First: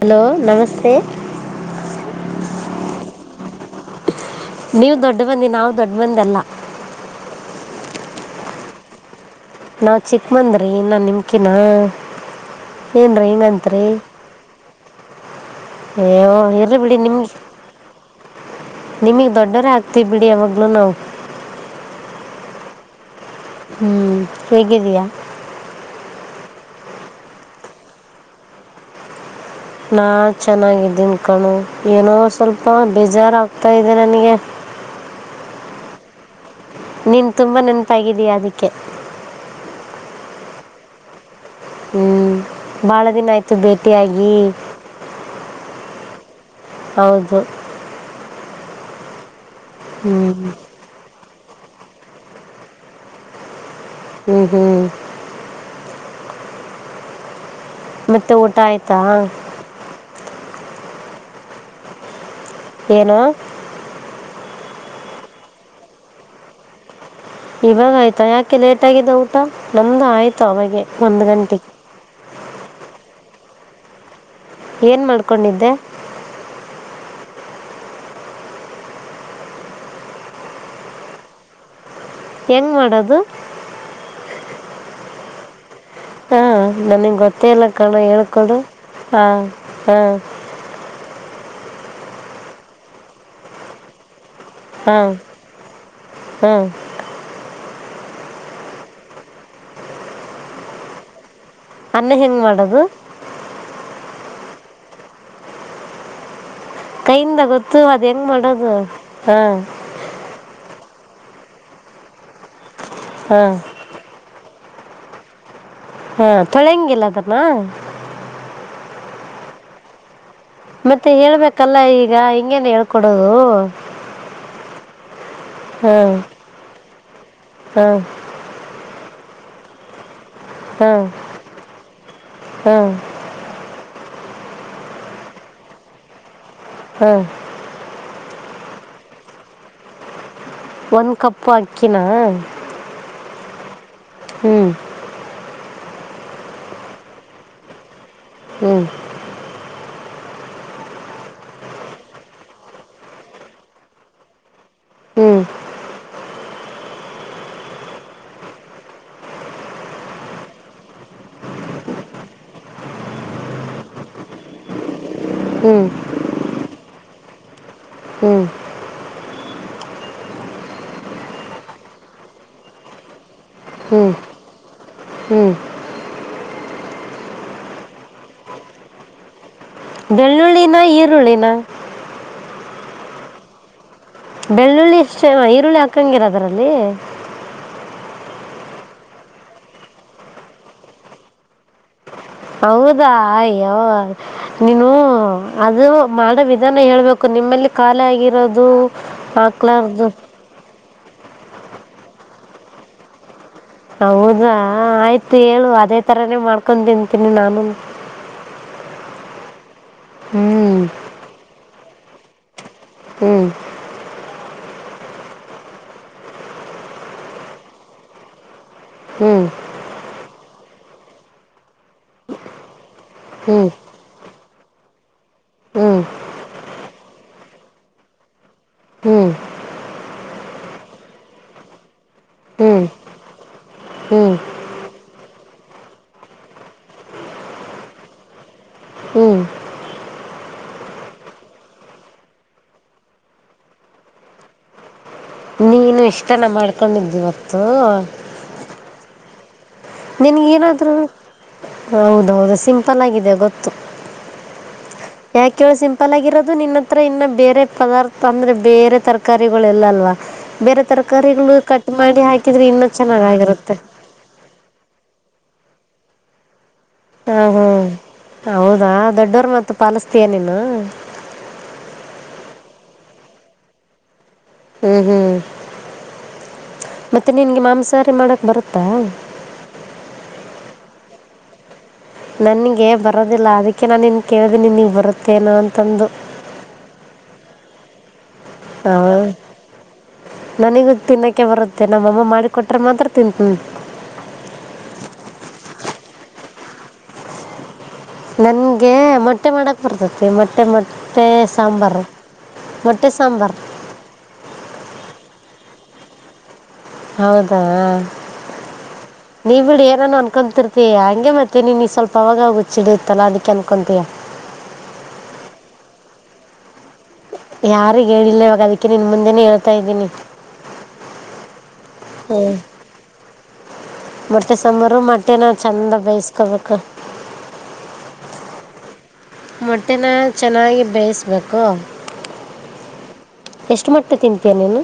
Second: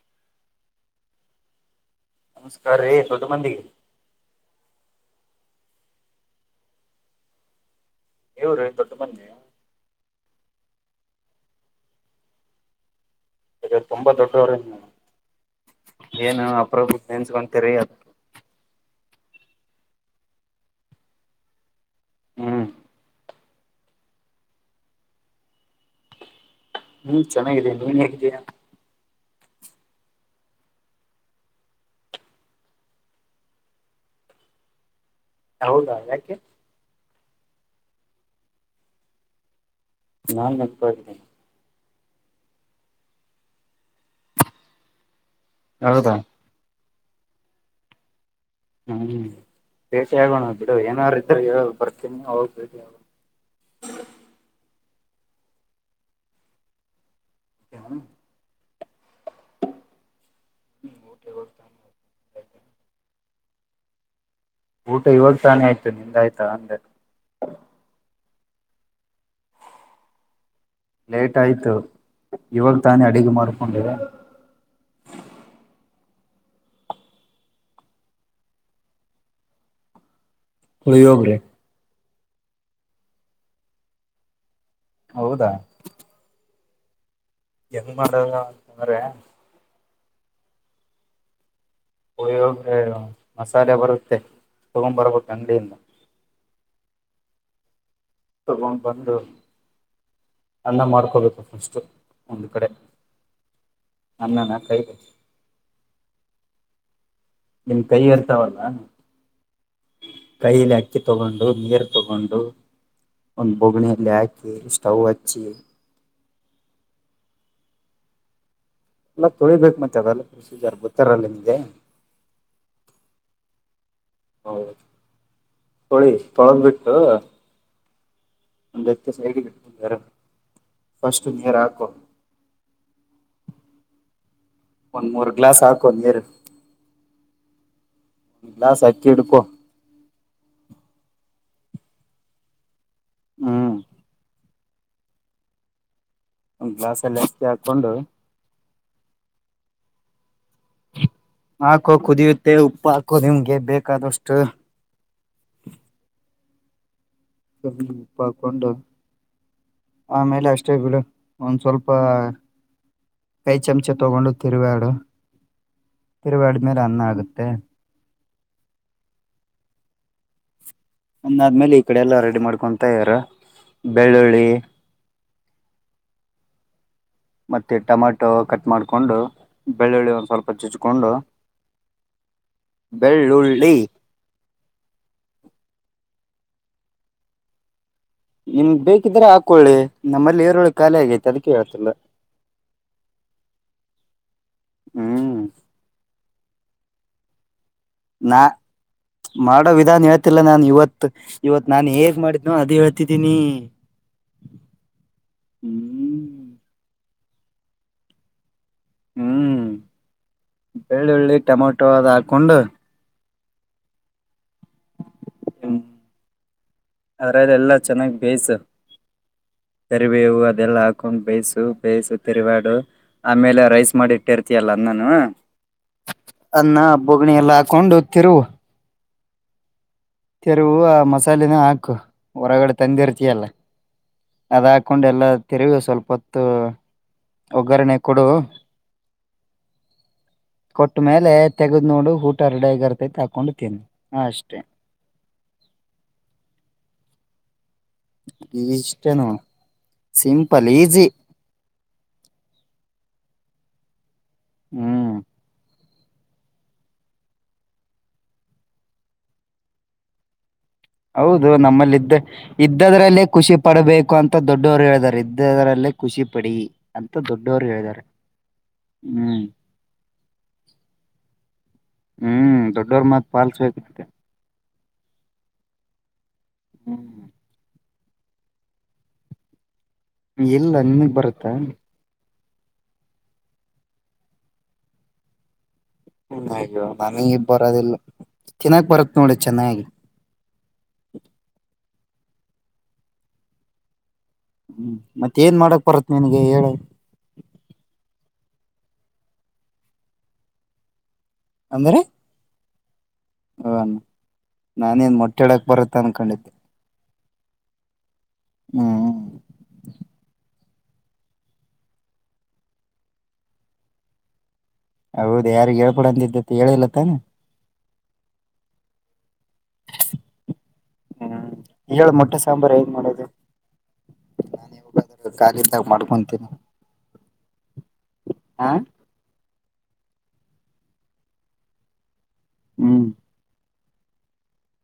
hello ನಮಸ್ತೆ ನಮಸ್ಕಾರ ರೀ ದೋಡ್ [unintelligible] ಮಂದಿ [unintelligible] ದೊಡ್ಡ ಬಂದಿ ನಾವು ದೊಡ್ಡ ಬಂದಲ್ಲ [unintelligible] ನೀವುರೀ ದೊಡ್ಡ ಮಂದಿ [unintelligible] ನಾವು ಚಿಕ್ಕ ಬಂದ್ರೀ ನಾ ನಿಮಕಿನ ಏನ್ರೀ [unintelligible] ತುಂಬಾ ದೊಡ್ಡವ್ರ [unintelligible] ಏ ಏನು ಇರಲ್ಲಿ ಬಿಡಿ ಅಪರೂಪಕ ನಿಮ್ಗೆ [unintelligible] ನೆನ್ಸ್ಕೊಂತೀರಿ ನಿಮಗೆ ದೊಡ್ಡವರೇ ಆಗ್ತಿ ಬಿಡಿ ಯಾವಾಗಲುೂ ನಾವು ಹ್ಮ ಹ್ಮ್ ಏಗಿದಿಯಾ [unintelligible] ಹ್ಮ್ ಚೆನ್ನಾಗಿದೇ ನೀನ್ ಹೇಗಿದ್ದೀಯಾ [unintelligible] ನಾ ಚೆನ್ನಾಗಿದ್ದೀನಿ ಕಣೋ ಏನೋ ಸ್ವಲ್ಪ ಬೇಜಾರ್ ಆಗ್ತಾಇದೇ ನನ್ಗೆ ಹ ಹೌದಾ ಯಾಕೆ ನೀನ್ ತುಂಬಾ ನೆನಪಾಗಿದೀಯಾ ಅದಕ್ಕೆ ಹಾ ಹ್ಮ್ ಬಹಳ ದಿನ ಆಯ್ತು ಭೇಟಿ ಯಾಗಿ ಹೌದಾ ಹೌದು ಹ್ಮ ಸೇಷಿ ಹ್ಞೂ ಆಗೋಣ ಬಿಡು ಏನ ಸರಿ ಬರ್ತೀನಿ ಹ ಹ್ಮ್ ಹ್ಮ್ ಮತ್ತೆ ಊಟ ಆಯ್ತಾ ಹ್ಮ್ ಉಟೆ ಬತ ಏನು ಊಟ ಇವಾಗ ತಾನೇ ಆಯ್ತು ನಿಂದಾಯ್ತಾ ಅಂದೆ ಇವಾಗ ಆಯ್ತಾ ಯಾಕೆ ಲೇಟ್ ಆಗಿದ್ದ ಊಟ ನಮ್ದ ಆಯ್ತ ಲೇಟ್ ಆಯ್ತು ಇವಾಗ ತಾನೇ ಅಡಿಗೆ ಮಾರಕೊಂಡಿದೆ ಏನ್ ಮಾಡ್ಕೊಂಡಿದ್ದೆ ಪ್ರಯೋಗರೆ ಹೆಂಗ್ ಮಾಡದು ಹೌದಾ ಹಾ ನನಗೆ ಗೊತ್ತೇ ಇಲ್ಲ ಹೆಂಗ್ ಕಣ ಮಾಡದ ಹೇಳ್ಕೊಡು ಅಂತಂದ್ರೆ ಹ ಹ್ಮ್ ಉಯ ಮಸಾಲೆ ಬರುತ್ತೆ ತಗೊ ಬರ್ಬೇಕು ಅಂಗಡಿಯಿಂದ ಹ್ಮ್ ತಗೊಂಡ್ ಬಂದು ಅನ್ನ ಮಾಡ್ಕೋಬೇಕು ಫಸ್ಟು ಅನ್ನ ಹೆಂಗ್ ಮಾಡದು ನ ನ ನಾ ಕ ಬ ಕೈಯಿಂದ ಗೊತ್ತು ನಿಮ ಕೈ ಅದು ಹೆಂಗೆ ಇರ್ತಾವಲ್ಲ ಮಾಡೋದು ಹಾಂ ಕೈಲಿ ಹಾ ಅಕ್ಕಿ ತಗೊಂಡು ನೀರು ತಗೊಂಡು ಹಾಂ ಒಂದು ಬೊಗ್ಣಿಯಲ್ಲಿ ಹಾಕಿ ಸ್ಟೌವ್ ಹಚ್ಚಿ ಹಾ ತೊಳೆಂಗಿಲ ಕದ್ನ ಎಲ್ಲ ತೊಳಿಬೇಕಕ್ ಮತ್ತೆ ಅದಲ್ಲ ಮತ್ತೆ ಹೇಳ್ಬೇಕಲ್ಲ ಈಗ ಹಿಂಗೇನ್ ಹೇಳ್ಕೊಡೋದು ತೊಳಿ ತೊಳಗ್ ಬಿಟ್ಟು ಹ್ಮ ಒತ್ಯ ಸರ ಹಾಂ ಫಾಸ್ಟ್ ಗೆರಾಕೊ ಹಾಂ ಒಂದ್ ಮೂರ್ ಗ್ಲಾಸ್ ಹಾಕ ಒಂದ್ ನೀರು ಹ್ಮ್ ಇಲ್ಲಾಸ್ ಆಕಿಡ್ಕೋ ಒಂದ್ ಕಪ್ಪು ಅಕ್ಕಿನ ಹ್ಮ್ ಹ್ಮ್ ಒ್ ಗ್ಲಾಸ್ ಎಲ್ಲ ಎಚ್ಚತಿ ಹಾಕೊಂಡು ಹ್ಮ್ ಹಾಕೋ ಕುದಿಯುತ್ತೆ ಉಪ್ಪು ಹಾಕೋ ನಿಮ್ಗೆ ಬೇಕಾದಷ್ಟು ಹ್ಮ್ ಕ ಪಾಕೊಂಡ ಆಮೇಲೆ ಅಷ್ಟೇ ಬಿಡು ಒಂದ ಸ್ವಲ್ಪ ಕೈ ಚಂಚೆ ತೊಗೊಂಡು ತಿರುವಡು ಹ್ಮ್ ತಿರುಗಡಿದ್ಮೇಲೆ ಅನ್ನ ಆಗುತ್ತೆ [unintelligible] ಹ್ಮ ಒಂದಾದ್ಮೇಲೆ ಈ ಕಡೆ ಎಲ್ಲ ರೆಡಿ ಮಾಡ್ಕೊತ ಇದಾರ ಹ್ಮ್ ಬೆಳ್ಳುಳ್ಳಿ ಹ್ಮ್ ಮತ್ತೆ ಟೊಮಾಟೊ ಕಟ್ ಮಾಡ್ಕೊಂಡು ಬೆಳ್ಳುಳ್ಳಿ ಒಂದ್ ಸ್ವಲ್ಪ ಬೆಳ್ಳಿಯಿನ ಚುಚ್ಕೊಂಡು ಈರಳನಾ ಬೆಳ್ಳುಳ್ಳಿ ಬೆಳ್ಳುಳ್ಳಿ ಇಷ್ಟೇ ಈರುಳ್ಳಿ ಹಾಕಂಗಿಲ್ಲ ಅದರಲ್ಲಿ ನಿಮ್ಗ್ ಬೇಕಿದ್ರೆ ಹಾಕೊಳ್ಳಿ ನಮ್ಮಲ್ಲಿ ಏರುೋಳಿ ಖಾಲಿ ಆಗೇತಿ ಅದಕ್ಕೆ ಹೇಳ್ತಲ್ಲ ಹೌದಾ್ಯೋ ನೀನು ಹ್ಮ್ ಅದು ಮಾಡಬ ಇದಾನ ಹೇಳ್ಬೇಕು ನಿಮ್ಮಲ್ಲಿ ಖಾಲಿ ನಾ ಆಗಿರೋದು ಮಾಡೋ ವಿಧಾನ ಹಾಕ್ಲಾರ್ದು ಹೇಳ್ತಿಲ್ಲ ನಾನ್ ಇವತ್ತು ಇವತ್ ನಾನ್ ಹೇಗ್ ಮಾಡಿದ್ನೋ ಅದ ಹೇಳ್ತಿದ್ದೀನಿ ಹೌದಾ ಆಯ್ತು ಹೇಳು ಅದೇ ತರಾನೇ ಹ್ಮ್ ಮಾಡ್ಕೊಂಡನ್ ತಿೇ ನಾಮ ಹ್ಮ್ ಬೆಳ್ಳುಳ್ಳಿ ಟಮೊಟೊ ಅದ್ ಹಾಕೊಂಡು ಹ್ಮ್ ಹ್ಮ್ ಅದ್ರದ ಎಲ್ಲಾ ಚೆನ್ನಾಗ್ ಬೇಯ್ಿಸು ಹ್ಮ್ ಕರಿಬೇ ಹವು ಅದೆಲ್ಲ ಹಾಕೊಂಡು ಬೇಯಸು ಬೇಯಿಸು ತಿರಿಬ್ಯಾಡು ಆಮೇಲೆ ಹ್ಮ್ ಹ್ಮ್ ರೈಸ್ ಮಾಡಿ ಬಿಟ್ಟಿರ್ತಿಯಲ್ಲ ನಾನ ಅನ್ನ ಬಗ್ಣಿ ಎಲ್ಲ ಹಾಕೊಂಡು ಹತ್ತಿರು ಹ್ಮ್ ತೆರುವು ಆ ಮಸಾಲೆನ ಹಾಕು ಹೊರಗಡೆ ಹ್ಮ್ ತಂದಿರ್ತಯಲ್ಲ ಹ್ಮ್ ಅದ್ ಹಾಕೊಂಡ ಎಲ್ಲ ತಿೆರುಗ ಸ್ವಲ್ಪ ಹೊತ್ತು ಒಗ್ಗರಿ ನೆಕ್ಕಡು ಹ ಕೊಟ್ಟ್ಮೇಲೆ ತೆಗದ್ ನೋಡು ಊಟ ಹರಡಗರ್ತೈತಿ ಹಾಕೊಂಡುತೀನಿ ಹ ಅಷ್ಟೇ ನೀನು ಇಷ್ಟನ ಮಾಡ್ಕೊಂಡಿದ್ದಿಿವತ್ತು ಚೆ ನೋಣ ನನ್ಗ ಏನಾದ್ರೂ ಹೌದೌದು ಸಿಂಪಲ್ ಆಗಿದೆ ಗೊತ್ತು ಹ್ಮ್ ಯಏಕ್ಕೆವ ಸಿಂ ಪಲಾಗಿರೋದು ನಿನ್ನ ಹತ್ರ ಇನ್ನ ಬೇರೆ ಪದಾರ್ಥ ಅಂದ್ರೆ ಬೇರೆ ತರಕಾರಿಗಳು ಎಲ್ಲ ಅಲ್ವಾ ಬೇರೆ ಹೌದು ತರಕಾರಿಗಳು ಕಟ್ ನಮ್ಮಲ್ಲಿ್ದ ಮಾಡಿ ಹಾಕಿದರೆ ಇನ್ನೂ ಇದ್ದದ್ರಲ್ಲೇ ಖುಷಿ ಚೆನ್ನಾಗಿರುತ್ತೆ ಪಡಬೇಕು ಅಂತ ದೊಡ್ಡವರು ಹೇಳಾರೆ ್ದದರಲ್ಲೇ ಖುಷಿಪಡಿ ಹಾ ಹ್ಮ್ ಹೌದಾ ಹ್ಮ್ ದೊಡ್ಡವರು ಮ ಪಾಲಿಸತೀಯ ನೀನು [inaudible] ಹ್ಮ್ ದೊಡ್ಡವ್ರ ಮತ್ ಪಾಲ್ಸಬೇಕಂತೆ ಹ್ಮ್ ಹ್ಮ್ ಹ್ಮ್ ಮತ್ತೆ ನಿನ್ಗೆ ಮಾಂಸ ಸಾರಿ ಮಾಡಕ್ ಬರುತ್ತಾ ಇಲ್ಲ ನಿನ್ಗ್ ಬರುತ್ತಾ ನನ್ಗ ಬರೋದಿಲ್ಲ ಅದಕ್ಕೆ ನಾನು ಇ ಕೇಳಿದೆನಿ ನಿಿನಗ್ ಬರುತ್ತೇನೋ ಅಂತ ಹ ನನಗೆ ಇ ಬರೋದಿಲ್ಲ ತಿನ್ನಕ್ ಹಾ ಬರತ್ ನೋಡಿ ಚೆನ್ನಾಗಿ ನನಗ ತಿನ್ನಕ್ಕೆೆ ಬರುತ್ತೆ ನ ಮಮ್ಮಮ್ಮ ಮಾಡಿ ಕೊೊಟ್ರ ಮಾತ್ರ ತಿಂತೀ ಹ್ಮ್ ಮತ್ತ ಏನ್ ಮಾಡಕ್ ಬರತ್ ನನ್ಗೆ ಹೇಳ ನನ್ಗೆ ಮೊಟ್ಟೆ ಮಾಡಕ್ ಬರ್ತತಿ ಮೊಟ್ಟೆ ಮೊಟ್ಟೆ ಸಾಂಬಾರು ಮೊ ಹೌದನ್ ನಾನೇನ್ ಮೊಟ್ಟೆ ಇಡಕ್ ಬರುತ್ತ ಅನ್ಕೊಂಡಿದ್ದೆ ಹೌದಾ ಹ್ಮ್ ನೀವ್ ಬಿಡ ಏನಾನ ಅನ್ಕೊಂತರ್ತ ಮ ಹಂಗೆ ಮತ್ತೆ ನೀನ್ಗ ಸ್ವಲ್ಪ ಅವಾಗುಚ್ಚಿಡ ಇತ್ತಲ್ಲ ಅದಕ್ಕೆ ಅನ್ಕೊಂತೀಯಾ ಹೌದ ಯಾರಗ್ ಹೇಳ್ಕೊಡಂತ ಇದ್ದತಿ ಹೇಳಿಲ್ಲತ್ತಾನ ಯಾರು ಹೇಳಿಲ್ಲ ಇಾಗದಕ್ಕೆ ನಿನ್ ಮುಂದೆ ಮಾಡತಾ ಇದ್ದೀನಿ ಹ್ಮ್ ಹೇಳ ಮೊಟ್ಟೆ ಹ್ಮ್ ಸಾಂಬಾರ್ ಹೇಗ್ ಮಾಡೋದು ಮೊಟ್ಟೆ ನಾನ್ ಸಾಂಬಾರು ಇವಾಗ ಮೊಟ್ಟೆನ ಕಾಲಿದ್ದಾಗ ಚಂದ ಬೇಯಸ್ಕೋಬೇಕು ಹ ಮೊಟ್ಟೆನ ಚೆನ್ನಾಗಿ ಬೇಯಿಸ್ಬೇಕು ಹ್ಮ್ ಎಷ್ಟು ಮೊಟ್ಟೆ ತಿಂತೀಯ ನೀನು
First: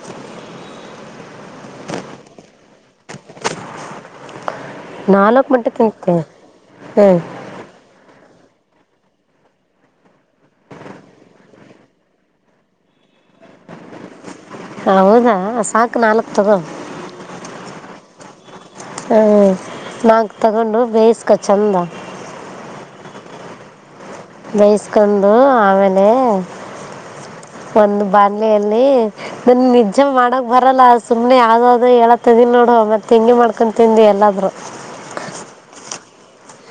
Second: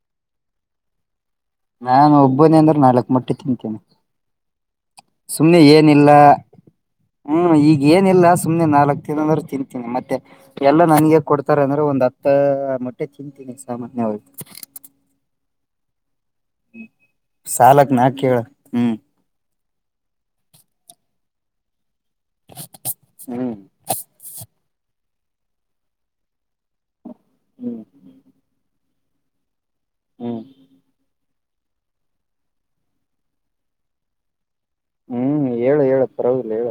ನಾನು ಒಬ್ಬನೇ ಅಂದ್ರೆ ನಾಲ್ಕ್ ಮಟ್ಟಿ ತಿಂತೇನೆ ನಾಲ್ಕು ಸುಮ್ನೆ ಮೊಟ್ಟೆ ಏನಿಲ್ಲ ತಿಂತೀಯ ಹ್ಞೂ ಹ್ಮ್ ಈಗ ಏನಿಲ್ಲ ಸುಮ್ನೆ ನಾಲ್ಕು ತಿನ್ ಅಂದ್ರೆ ತಿಂತೀನಿ ಮತ್ತೆ ಎಲ್ಲ ನನಗೆ ಕೊಡ್ತಾರೆ ಅಂದ್ರೆ ಒಂದು ಹತ್ತ ಮೊಟ್ಟೆ ತಿಂತೀನಿ ಸಾಮಾನ್ಯವಾಗಿ ಹೌದಾ ಸಾಕ ನಾಲ್ಕು ತಗೋ ಸಾಲಕ್ ನಾ ಕೇಳ ಹ್ಮ್ ನಾಕ ತಗೊಂಡು ಬೇಯಸ್ಕ ಚಂದ ಹ್ಮ್ ಬೇಯಿಸಕೊಂಡು ಆಮೇಲೆ ಹ್ಮ್ ಒಂದು ಬಾಣಲೆಯಲ್ಲಿ ನನಗ ನಿಜ ಹ್ಮ್ ಮಾಡಕ್ ಬರಲ್ಲ ಆ ಸುಮ್ನೆ ಯಾವ್ದಾವ್ದ ಹೇಳ್ತದನಿ ನೋಡು ಮತ್ತೆ ಹಿಂಗೆ ಮಾಡ್ಕೊಂಡು ತಿಂದಿ ಎಲ್ಲಾದ್ರು ಹ್ಮ್ ಹೇಳು ಹೇಳ ಪರವಾಗಿಲ್ಲ ಹೇಳ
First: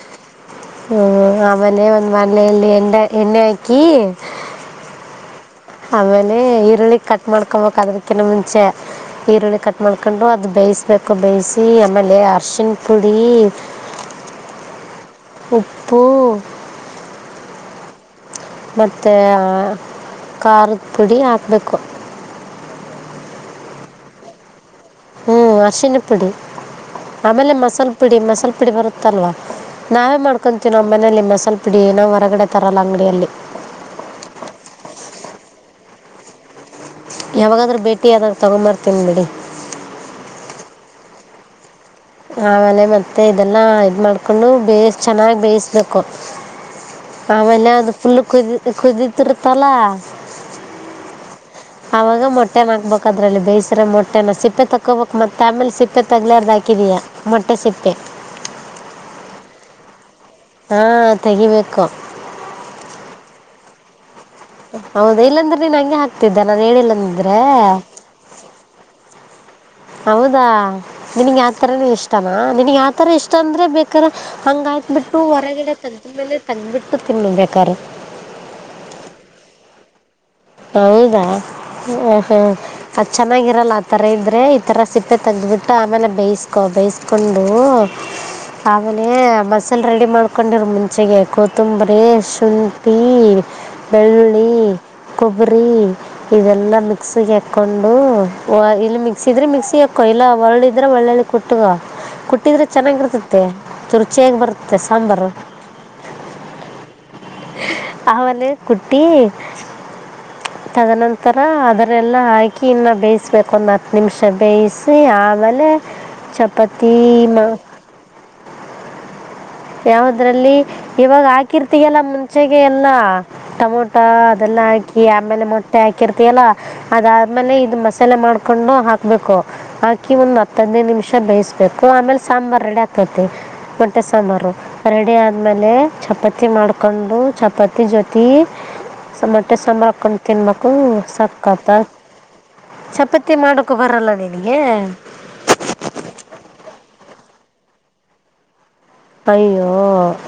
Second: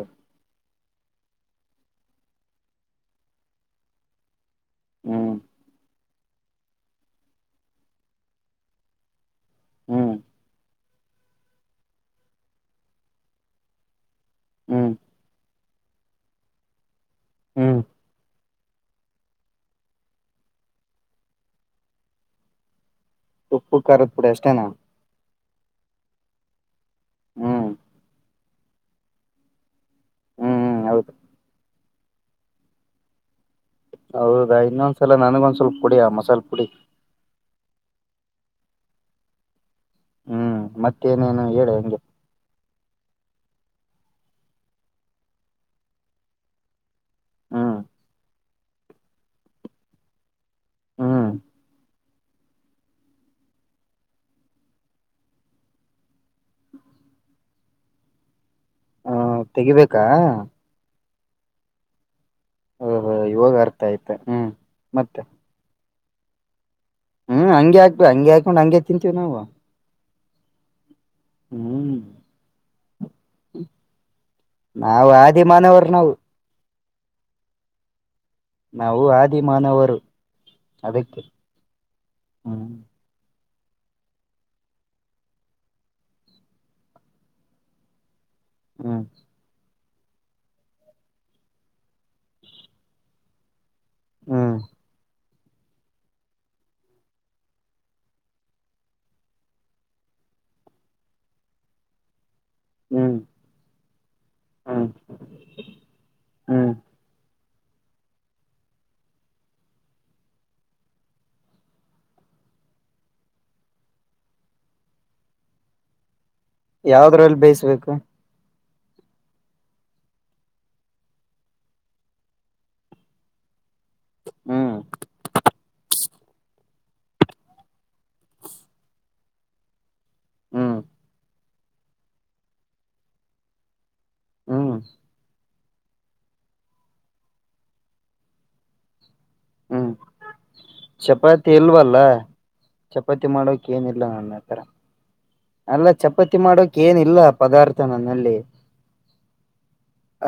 ಹ್ಮ್ ಆಮೇಲೆ ಒಂದ್ ಬಾಣಲೆಯಲ್ಲಿ ಎಂಡ ಎಣ್ಣೆ ಹಾಕಿ ಹ್ಮ್ ಆಮೇಲೆ ಈರುಳ್ಳಿ ಕಟ್ ಮಾಡ್ಕೊಬೇಕ ಅದಕ್ಕಿಂತ ಮುಂಚೆ ಈರುಳ್ಳಿ ಕಟ್ ಹ್ಮ್ ಮಾಡ್ಕೊಂಡು ಅದು ಬೇಯಿಸಿ ಬೇಕು ಬೇಯಿಸಿ ಆಮೇಲೆ ಅರಶಿನ ಪುಡಿ ಹ್ಮ್ ಉಪ್ಪು ಹ್ಮ್ ಮತ್ತೆ ಖಾರದ ಪುಡಿ ಹಾಕ್ಬೇಕು ಉಪ್ಪು ಕಾರದ ಪುಡಿ ಅಷ್ಟೇನಾ ಹ್ಮ್ ಅರ್ಶಿನಿ ಪುಡಿ ಆಮೇಲೆ ಹ್ಮ್ ಮಸಾಲ ಪುಡಿ ಮಸಾಲ ಪುಡಿ ಬರುತ್ತಲ್ವಾ ನಾವೇ ಹ್ಮ್ ಹ್ಮ್ ಮಾಡ್ಕೊತೀನೋ ಆ ಹೌದು ಮನೆಯಲ್ಲಿ ಮಸಾಲೆ ಪುಡಿ ನಾವ ಹೊರಗಡೆ ತರಲ್ಲ ಅಂಗಡಿಯಲ್ಲಿ ಹೌದಾ ಇನ್ನೊಂದ್ಸಲ ನನ್ಗ ಒಂದ್ ಸ್ವಲ್ಪ ಕೂಡಿ ಆ ಮಸಾಲ ಪುಡಿ ಯಾವಾಗಾದ್ರೂ ಭೇಟಿ ಯಾದಗ ತಗೊಂಬರ್ತೀನಿ ಬಿಡಿ ಹ್ಮ್ ಮತ್ತೇನೇನು ಹೇಳಿ ಹಂಗೆ ಆಮೇಲೆ ಮತ್ತೆ ಇದನ್ನ ಇದ ಮಾಡಕೊಂಡು ಬೇಯ ಚೆನ್ನಾಗ ಬೇಯಿಸ್ಬೇಕು ಆಮೇಲೆ ಹ್ಮ್ ಒಂದು ಫುಲಕುದಿ ಕುದತಿರ್ತಲ ಹಾ ಅವಾಗ ಮೊಟ್ಟೆನ ಹಾಕ್ಬೇಕ್ ಅದ್ರಲ್ಲಿ ಬೇಯಸ್ರ ಮೊಟ್ಟೆನ ಸಿಪ್ಪೆ ತಕೋಬೇಕ್ ಮತ್ತ ಆಮೇಲ ಸಿಪ್ಪೆ ತಗ್ಲಾರ್ದಾಕಿ ಹಾಕಿದಿಯಾ ಮೊಟ್ಟೆ ಸಿಪ್ಪೆ ಹ ತೆಗಿಬೇಕಾ ಹಾ ತೆಗಿಬೇಕು ಹ ಹ ಇವಾಗ ಅರ್ಥ ಆಯ್ತು ಹೌದ ಇಲ್ಲಾಂದ್ರೆ ನೀನ್ ಹಂಗೆ ಹಾಕತಿದ್ದೆಲ್ಲ ನಾನ್ ಹೇಳಿಲ್ಲ ಅಂದ್ರೆ ಹ್ಮ್ ಹಂಗೆ ಹಾಕ್ಬೇಕ ಹಂಗೆ ಹಾಕೊಂಡ್ ಹಂಗೆ ತಿಂತೀವಿ ನಾವು ಹೌದಾ ನಿನಗ್ ಯಾವತರನ ಹ್ಮ್ ಇಷ್ಟನಾ ನಿನ್ಗ್ ಯಾವತರ ಇಷ್ಟ ಅಂದ್ರೆ ಬೇಕ್ರ ಹಂಗ ನಾವು ಹಾಕ್ಬಿಟ್ಟು ಆದಿ ಹೊರಗಡೆ ಮಾನವರು ನಾವು ತೇಗದ್ಮೇಲೆ ತಂದ್ಬಿಟ್ಟು ತಿನ್ನು ಬೇಕಾದ್ರೆ ನಾವು ಆದಿ ಮಾನವರು ಅದಕ್ಕೆ ಹೌದಾ ಹ ಹ ಹ್ಮ್ ಅಚ್ಚಾ ಚೆನ್ನಾಗಿರಲ್ಲ ಆ ಥರ ಇದ್ದರೆ ಈ ಥರ ಸಿಪ್ಪೆ ತೆೆಗೆದಬಿಟ್ಟು ಆಮೇಲೆ ಬೇಯಿಸ್ಕೊ ಬೇಯಿಸ್ಕೊಂಡು ಹ್ಮ್ ಆಮೇಲೆ ಮಸ್ ಲ್ಲಿ ರೆಡಿ ಮಾಡ್ಕೊಂಡಿರು ಮುಂಚೆಗೆ ಕೊತ್ತಂಬರಿ ಶುಂಠಿ ಬೆಳೂಳ್ಳಿ ಹ್ಮ್ ಕೊಬ್ಬರಿ ಇದೆಲ್ಲಾ ಮಿಕ್ಸಿಗೆ ಹಾಕ್ಕೊಂಡು ಇಲ್ಲಿ ಮಿಕ್ಸಿ ಇದ್ರೆ ಮಿಕ್ಸಿ ಹಾಕ್ಕೋ ಇಲ್ಲ ಒರಳ್ಳಿದ್ರೆ ಒಳ್ಳ ಕುಟ್ಟುಗೂ ಹಟ್ಟಿದ್ರೆ ಹ್ಮ್ ಚೆನ್ನಾಗಿರ್ತತೆ ುರುಚಿಯಾಗಿ ಬರುತ್ತೆ ಹ್ಮ್ ಸಾಂಬಾರು ಹ್ಮ್ ಅಹು ಅೆ ಕುಟ್ಟಿ ತದನಂತರ ಅದನ್ನೆಲ್ಲ ಹಾಕಿ ಇನ್ನು ಬೇಯಿಸ್ಬೇಕು ಒಂದು ಹತ್ತು ನಿಮಿಷ ಬೇಯಿಸಿ ಆಮೇಲೆ ಅಲ್ಲ ಚಪಾತ ಯಾವದ್ರಲ್ಲಿ ಮಾ ಬೇಯಿಸ್ಬೇಕು ಯಾಾವದ್ರಲ್ಲಿ ಇವಾಗ ಹಾಕಿರ್ತಿಗೆಲ್ಲ ಮುಂಚೆಗೆ ಎಲ್ಲ ಟಮೊಟ ಮ ಅದೆಲ್ಲಾ ಹ್ಮ್ ಹಾಕಿ ಆಮೇಲೆ ಮೊಟ್ಟೆ ಹಾಕಿ ಹಾಕಿರ್ತಯಲ್ಲಾ ಅದಾದ್ಮೇಲೆ ಇದು ಮಸಾಲೆ ಮಾಡ್ಕೊಂಡು ಹಾಕ್ಬೇಕು ಕ್ಕಿ ಒಂದ್ ಹ್ಮ್ ಹತ್ತದನೈದು ನಿಮಿಷ ಬೇಯಸ್ಬೇಕು ಆಮೇಲೆ ಸಾಂಬಾರ್ ರೆಡಿ ಆಗ್ತತಿ ಮೆ ಸಂಬಾರು ಹ್ಮ್ ರೆಡಿ ಆದಮೇಲೆ ಚಪಾತಿ ಮಾಡ್ಿಕೊಂಡು ಚಪಾತಿ ಜೊತೆ ಸಮಟೆ ಹ್ಮ್ ಸಾಂಬುಾಕ್ಕೊಂಡು ತಿನ್ಬೇಕು ಚಪಾತಿ ಸಾತ್ತ ಇಲ್ವಲ್ಲ ಚಪಾತಿ ಮಾಡೋಕ್ ಮಾಡಕು ಏನಿಲ್ಲ ಬರಲ್ಲ ನನ್ನ ನಿನಗೆ ಹತ್ರ ಅಲ್ಲ ಚಪಾತಿ ಮಾಡೋಕ ಏನಿಲ್ಲ ಪದಾರ್ಥ ನನ್ನಲ್ಲಿ ಅಯ್ಯೋ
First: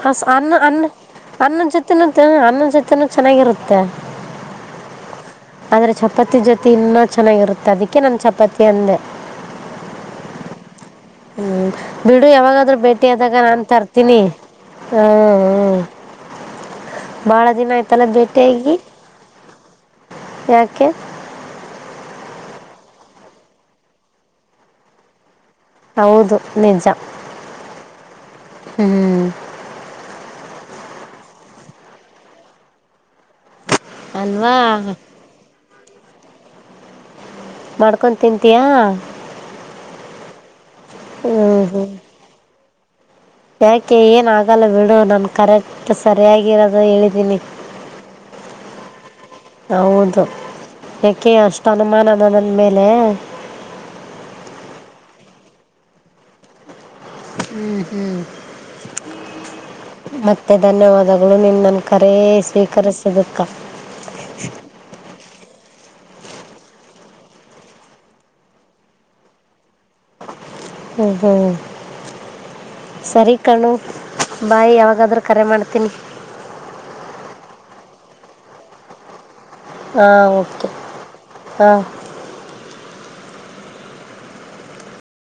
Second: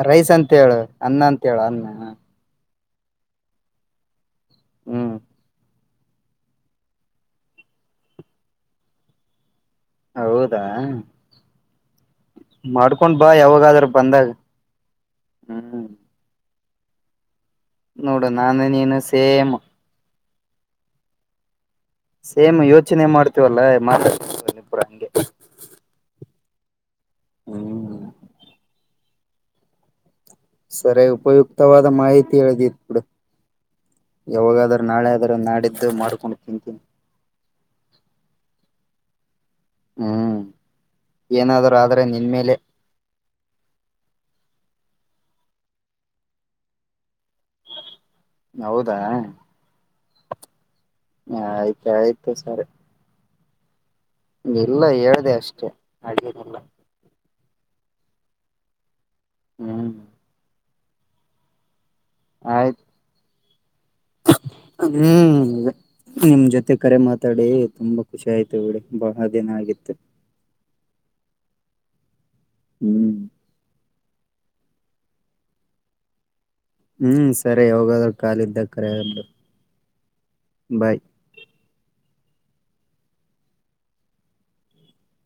ಅ ರೈಸ್ ಅಂತ ಅನ್ನ ಹೇಳು ಅನ್ನ ಅಂತ ಹೇಳು ಅನ್ನದ ಅನ್ನ ಜೊತೆಿನ ಅನ್ನ ಜೊತೆ ಚೆನ್ನಾಗಿರುತ್ತೆ ಹ್ಮ್ ಆದರೆ ಚಪಾತಿ ಜೊತೆ ಇನ್ನೂ ಚೆನ್ನಾಗಿರುತ್ತೆ ಅದಕ್ಕೆ ನಾನು ಚಪಾತಿ ಅಂದೆ ಹೌದಾ ಹ್ಮ್ ಬಿಡು ಯಾವಾಗಾದ್ರೂ ಮಾಡ್ಕೊಂಡ್ ಬಾ ಭೇಟಿಾದಾಗ ನಾನು ಯಾವಾಗಾದ್ರೂ ತರ್ತೀನಿ ಬಂದಾಗ ಹಾಂ ಹ್ಞಂ ಹ್ಮ್ ಬಹಳ ದಿನ ಆಯ್ತಲ್ಲ ನೋಡು ನಾನು ಭೇಟಾಗಿ ನೀನು ಸೇಮ್ ಯಾಕೆ ಸೇಮ್ ಯೋಚನೆ ಮಾಡ್ತೀವಲ್ಲಾ ಮಾತಾಡ್ ಇಬರ ಹಂಗೆ ಹೌದು ನಿಜ ಹ್ಮ್ ಹ್ಮ್ ಸರಿ ಉಪಯುಕ್ತವಾದ ಮಾಹಿತಿ ಹೇಳಿದ ಕಡ ಅಲ್ವಾ ಯಾವಾಗಾದರೂ ನಾಳೆ ಆದರೂ ನಾಡಿದ್ದು ಮಾಡಕೊಂಡು ತಿಂತೀನಿ ಮಾಡ್ಕೊು ತಿಂತೀಯಾ ಹ್ಮ್ ಹ್ಞೂ ಏನಾದ್ರುೂ ಹ್ಞೂ ಆದ್ರೆ ನಿನ್ ಮೇಲೆ ಯಾಕೆ ಏನ್ ಆಗಲ್ಲ ಬಿಡು ನಾನು ಕರೆಕ್ಟ್ ಸರಿಯಾಗಿರೋದು ಹೇಳಿದೀನಿ ಹೌದಾ ಹೌದು ಯಾಕೆ ಅಷ್ಟು ಆಯ್ತ ಆಯ್ತು ಅನುಮಾನದದನ್ ಸರಿ ಮೇಲೆ ಇಲ್ಲ ಹೇಳ್ದ ಅಷ್ಟೆ ಅಡಿಯದಲ್ಲ ಹ್ಮ್ ಹ್ಮ್ ಹ್ಮ್ ಮತ್ತೆ ಧನ್ಯವಾದಗಳು ನಿನ್ ಕಖರೇ ಆಯ್ತು ಸ್ವೀಕರಿಸುದಕ್ಕ ಹ್ಮ್ ಅದ ನಿಮ್ ಜೊತೆ ಕರೆ ಮಾತಾಡಿ ತುಂಬಾ ಖುಷಿ ಆಯ್ತು ಬಿಡಿ ಬಹಳ ದಿನ ಆಗಿತ್ತು ಹ್ಮ್ ಹ್ಮ್ ಹ್ಮ್ ಸರಿ ಕಣು ಬಾಯ್ ಯಾವಾಗ ಹಾಗಾದ್ರೆ ಕರೆ ಮಾಡ್ತೀನಿ ಹ್ಮ್ ಸರಿ ಯೋಗಾದ್ರರು ಕಾಲ ಇದ್ದ ಕರಗು ಹಾ ಕೆ ಹಾ